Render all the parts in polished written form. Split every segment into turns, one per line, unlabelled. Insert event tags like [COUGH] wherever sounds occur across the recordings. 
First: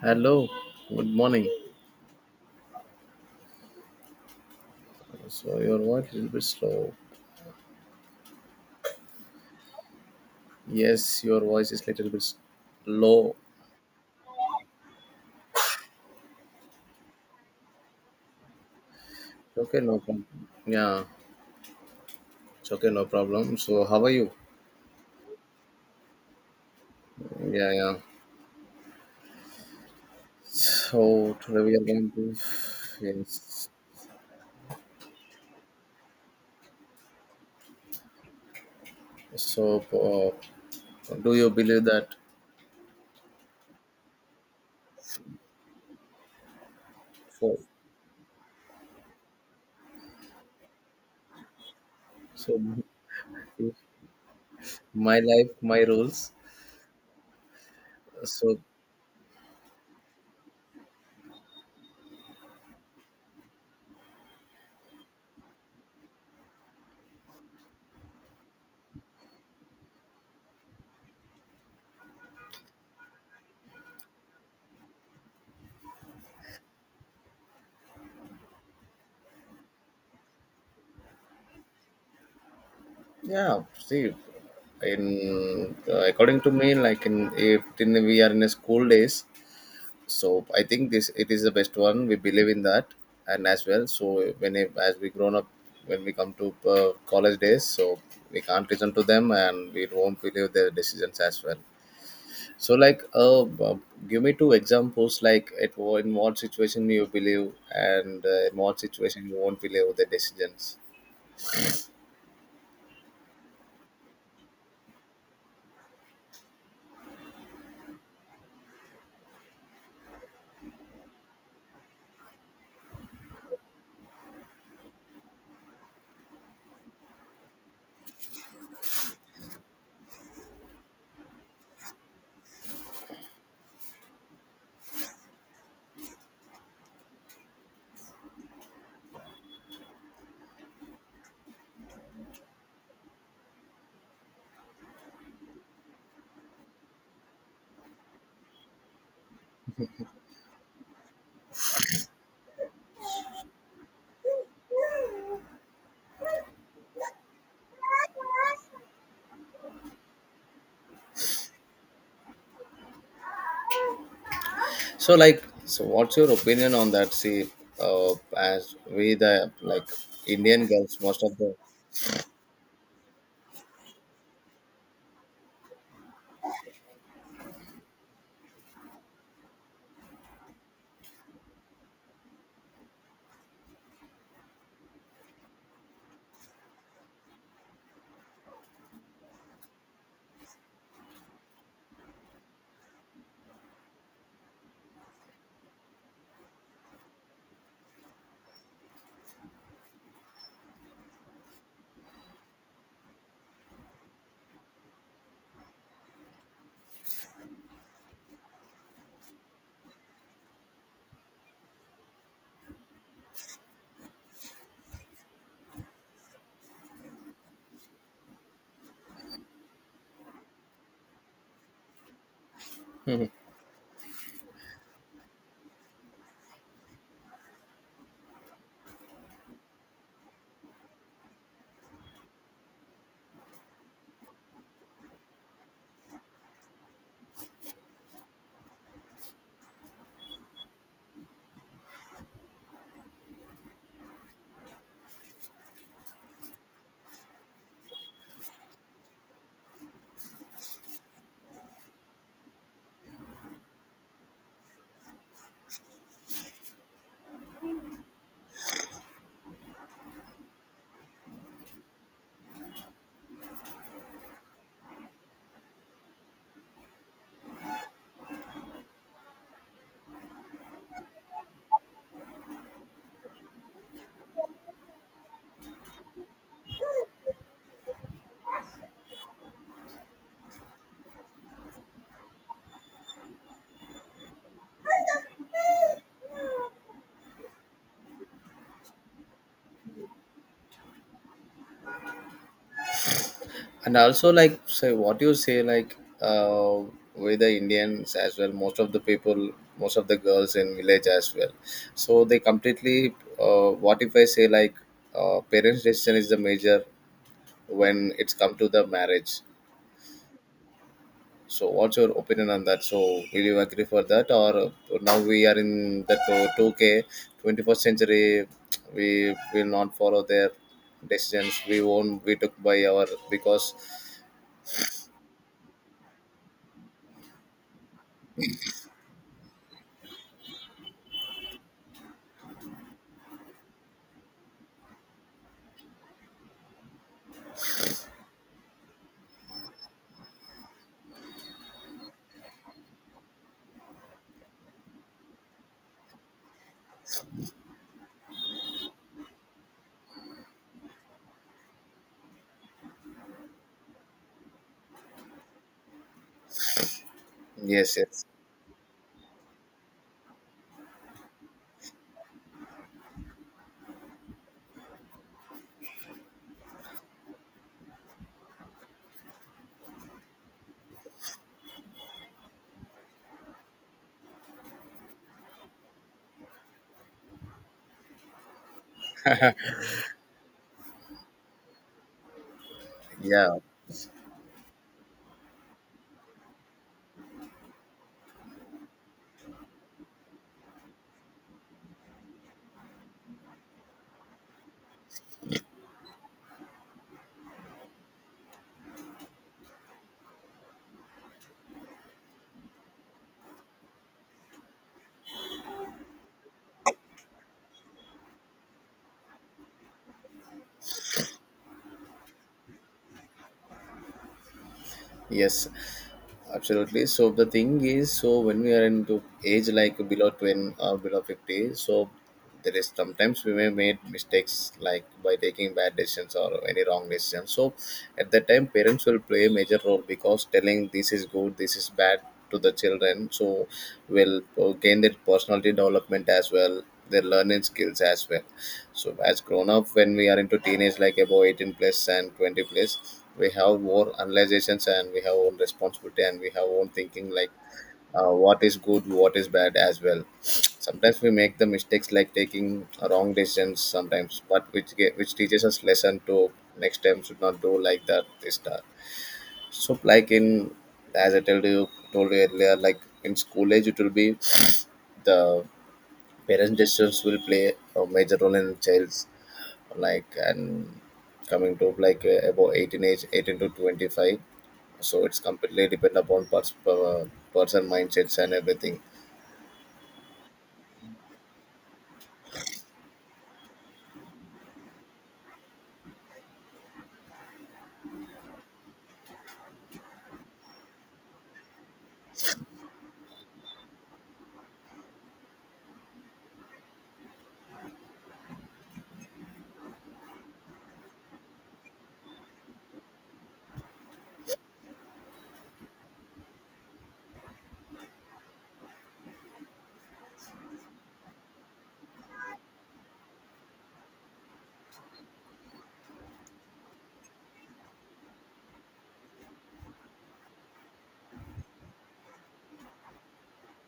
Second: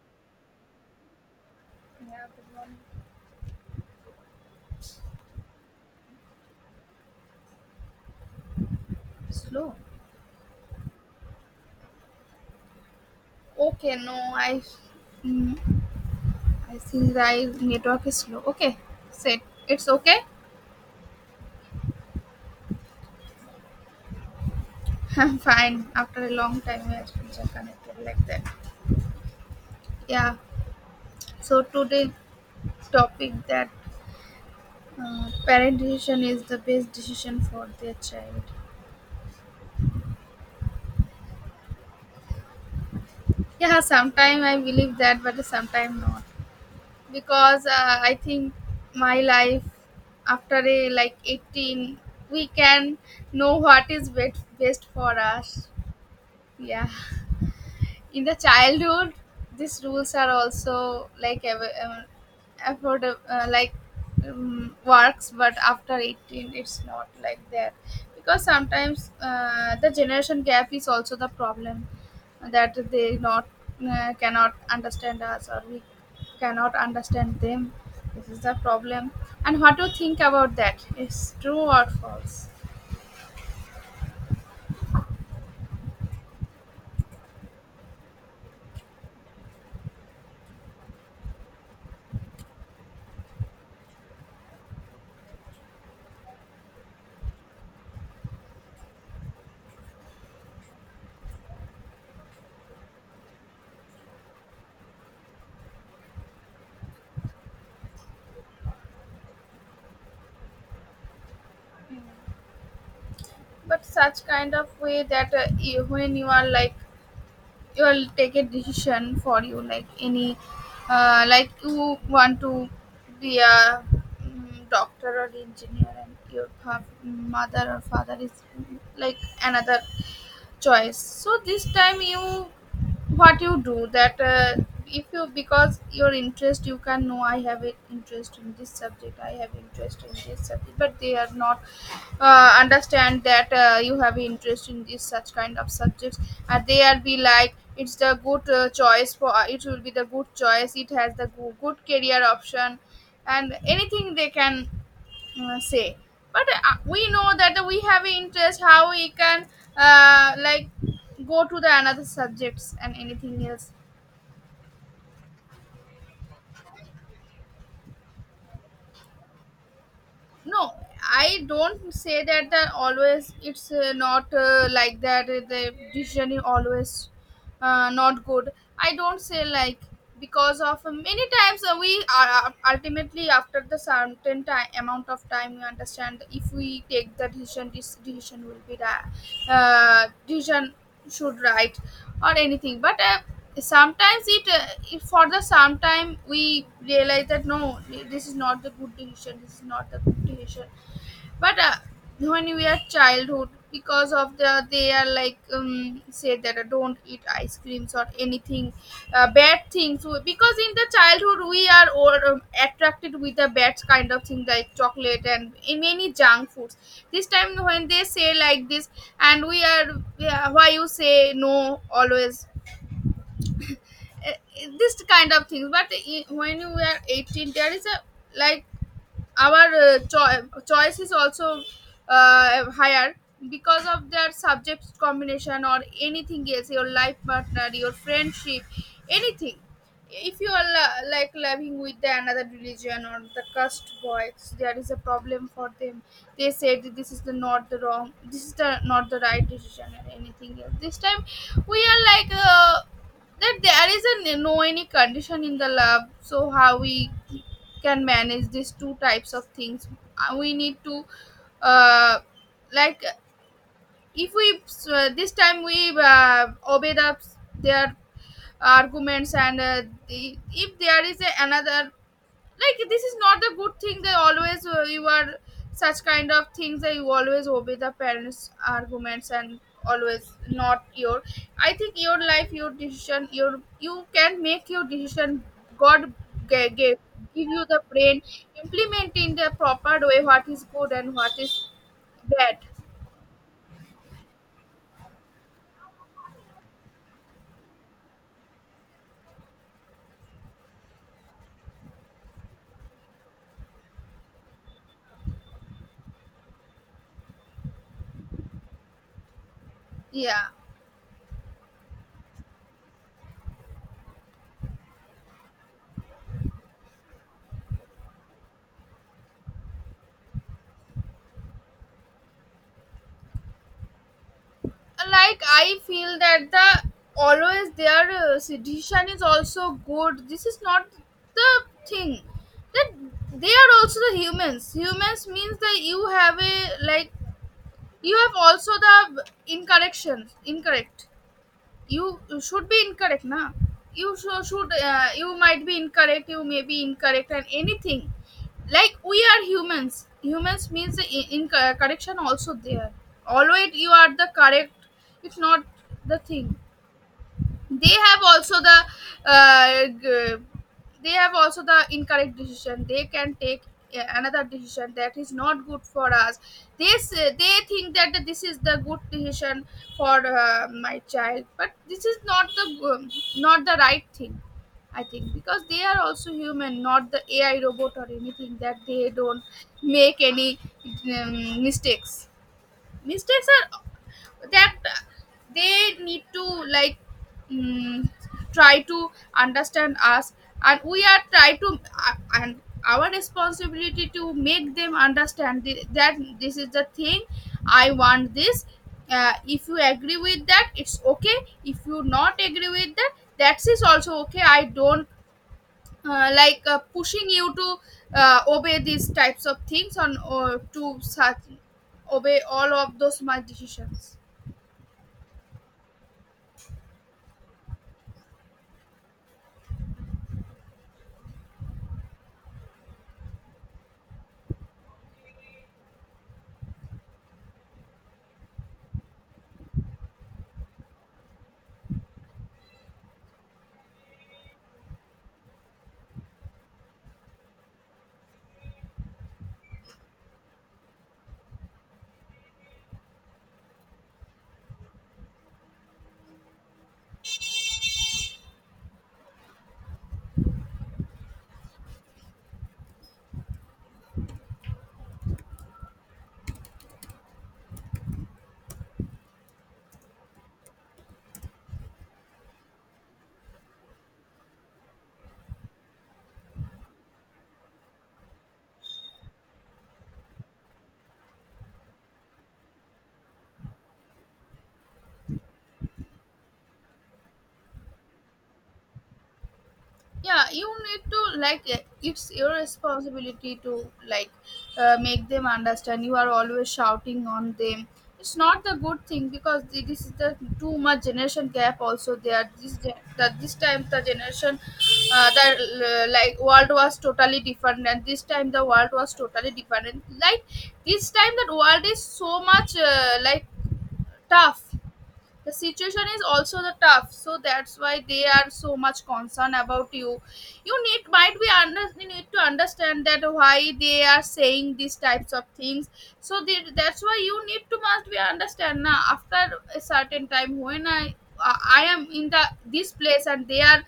Hello, good morning.
Yeah, everyone
So your voice is a little bit slow.
is slow.
Yes, your voice is a little bit low.
Okay, no, mm, I think the network is slow. Okay, set.
Okay,
It's
no problem.
okay.
Yeah, it's okay, no problem. So how are you?
[LAUGHS] I'm fine. After a long time, we are still
Yeah, yeah.
connected like that. Yeah.
So today
So
we are going
today
to,
topic
yes.
that parent decision is the best decision for their child.
So uh, do you believe that?
Yeah, sometimes I believe that, but sometimes not.
So,
Because I think my life after a like 18 we
so
can know what is best for
my life,
us.
my rules.
Yeah, in the
So
childhood these rules are also like afford like works, but after 18 it's not like that, because sometimes the generation gap is also the problem, that they not cannot understand us or we cannot understand them. This is the problem, and what to think about that is true or false.
yeah, see, in according to me, like in if in we are in a school days. So I think this it is the best one we believe in that and as well. So when it, as we grown up, when we come to college days, so we can't listen to them and we won't believe their decisions as well. So like give me two examples like at in what situation you believe and in what situation you won't believe the decisions.
But such kind of way that you, when you are like, you will take a decision for you, like any like you want to be a doctor or engineer, and your mother or father is like another choice. So this time you, what you do, that if you, because your interest, you can know I have an interest in this subject, I have interest in this subject, but they are not understand that you have interest in this such kind of subjects. And they are be like it's the good choice for it will be the good choice, it has the good career option, and anything they can say. But we know that we have interest, how we can like go to the another subjects and anything else.
So like, so what's your opinion on that? See, as we the like
No,
Indian girls most of
I
the
don't say that that always it's not like that the decision is always not good. I don't say like, because of many times we are ultimately after the certain time, amount of time, we understand if we take the decision, this decision will be right, decision should right or anything. But sometimes it, it for the sometime we realize that no, this is not the good decision, this is not the good decision. But when we are childhood, because of the, they are like say that don't eat ice creams or anything bad things. Because in the childhood we are all, attracted with the bad kind of thing, like chocolate and in many junk foods. This time when they say like this, and we are, yeah, why you say no always,
[LAUGHS]
uh, this kind of things. But when you are 18 there is a like our choice is also higher, because of their subject combination or anything else, your life partner, your friendship, anything. If you are like living with the another religion or the caste boys, there is a problem for them. They said that this is the not the wrong, this is the not the right decision or anything else. This time we are like that there is a no any condition in the love, so how we can manage these two types of things. We need to uh, like, if we this time we obey the their arguments, and the, if there is a, another like, this is not the good thing, they always you are such kind of things that you always obey the parents arguments, and always not your, I think your life, your decision, your, you can make your decision. God gave give you the brain, implement in the proper way what is good and what is bad.
and also like, say what you say like uh with the Indians as well, most of the people, most of the girls in village as well, so they completely, what if I say like parents decision is the major when it's come to the marriage.
Yeah,
So what's your opinion on that? So will you agree for that, or now we are in the 2K 21st century, we will not follow their decisions, we won't be took by our because
like I feel that the always their sedition is also good, this is not the thing that, they are also the humans, humans means that you have a like, you have also the incorrections, incorrect, you should be incorrect now, you should you might be incorrect, you may be incorrect and anything, like we are humans, humans means the in correction also there, always you are the correct, it's not the thing. They
yes,
have
yes,
also the uh, g- they have also the incorrect decision, they can take another decision that is not good for us, this they think that this is the good decision for my child, but this is not the um, not the right thing, I think, because they are also human, not the AI robot or anything that they don't make any mistakes. Mistakes
yeah.
are that they need to like, mm, try to understand us, and we are try to and our responsibility to make them understand that this is the thing, I want this. If you agree with that it's okay, if you not agree with that, that is also okay. I don't like pushing you to obey these types of things on, or to such obey all of those smart decisions.
Yes, absolutely. So the thing is, so when we are into age like below 20 or below 50, so there is sometimes we may made mistakes like by taking bad decisions or any wrong decisions. So at that time, parents will play a major role because telling this is good, this is bad to the children. So will gain their personality development as well, their learning skills as well. So as grown up when we are into teenage like above 18 plus and 20 plus, we have more analyzations and we have own responsibility and we have own thinking like, what is good what is bad as well. [SNIFFS] Sometimes we make the mistakes like taking wrong decisions sometimes, but which teaches us lesson to next time should not do like that this time. So like in, as I told you earlier, like in school age it will be the parents' decisions will play a major role in child's, like, and coming to like about 18 age 18 to 25, so it's completely depend upon per person mindsets and everything.
Yeah, you need to like eh, it's your responsibility to like make them understand, you are always shouting on them, it's not the good thing, because this is the too much generation gap also there. This that this time the generation the like world was totally different, and this time the world was totally different, like this time that world is so much like tough, the situation is also the tough, so that's why they are so much concerned about you. You need might be under, you need to understand that why they are saying these types of things, so they, that's why you need to must be understand. Now after a certain time, when I am in the this place, and they are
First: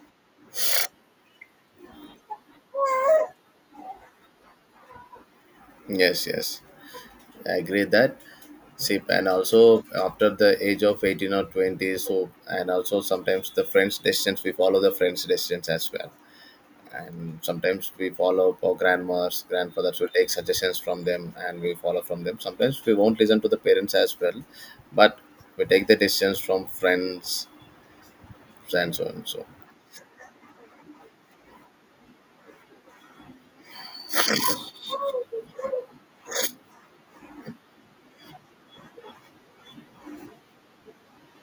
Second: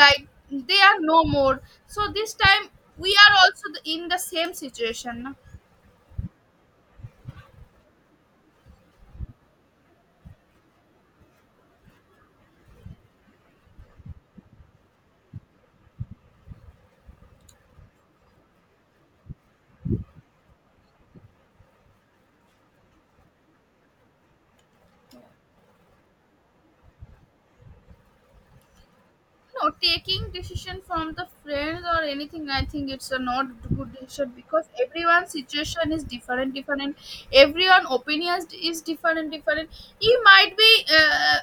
like, they are no more, so this time we are also in the same situation.
Yes, yes, I agree that. See, and also after the age of 18 or 20, so and also sometimes the friends decisions, we follow the friends decisions as well. And sometimes we follow our grandmas grandfathers, we take suggestions from them and we follow from them, sometimes we won't listen to the parents as well, but we take the decisions from friends and so on. So,
No, taking decision from the friends or anything, I think it's a not good decision, because everyone's situation is different, different. Everyone opinions is different, different. You might be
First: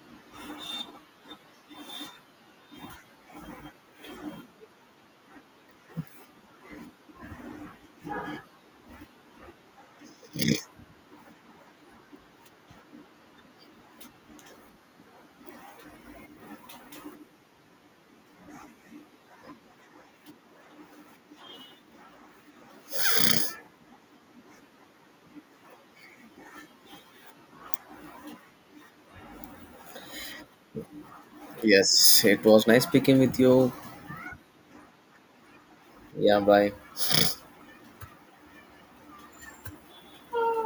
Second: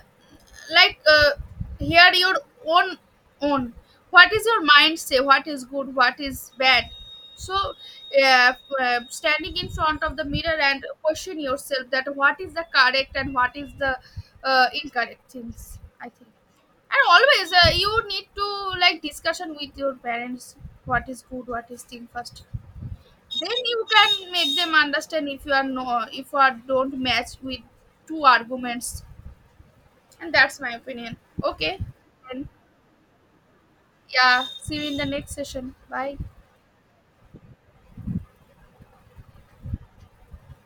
like hear your own own. What is your mind say? What is good? What is bad? So, uh, standing in front of the mirror and question yourself that what is the correct and what is the incorrect things, I think. And always you need to like discussion with your parents, what is good, what is thing first, then you can make them understand. If you are no, if you are don't match with two arguments, and that's my opinion. Okay,
yes, it
and
was nice speaking with you.
yeah, see you in the next session. Bye.
Yeah, bye.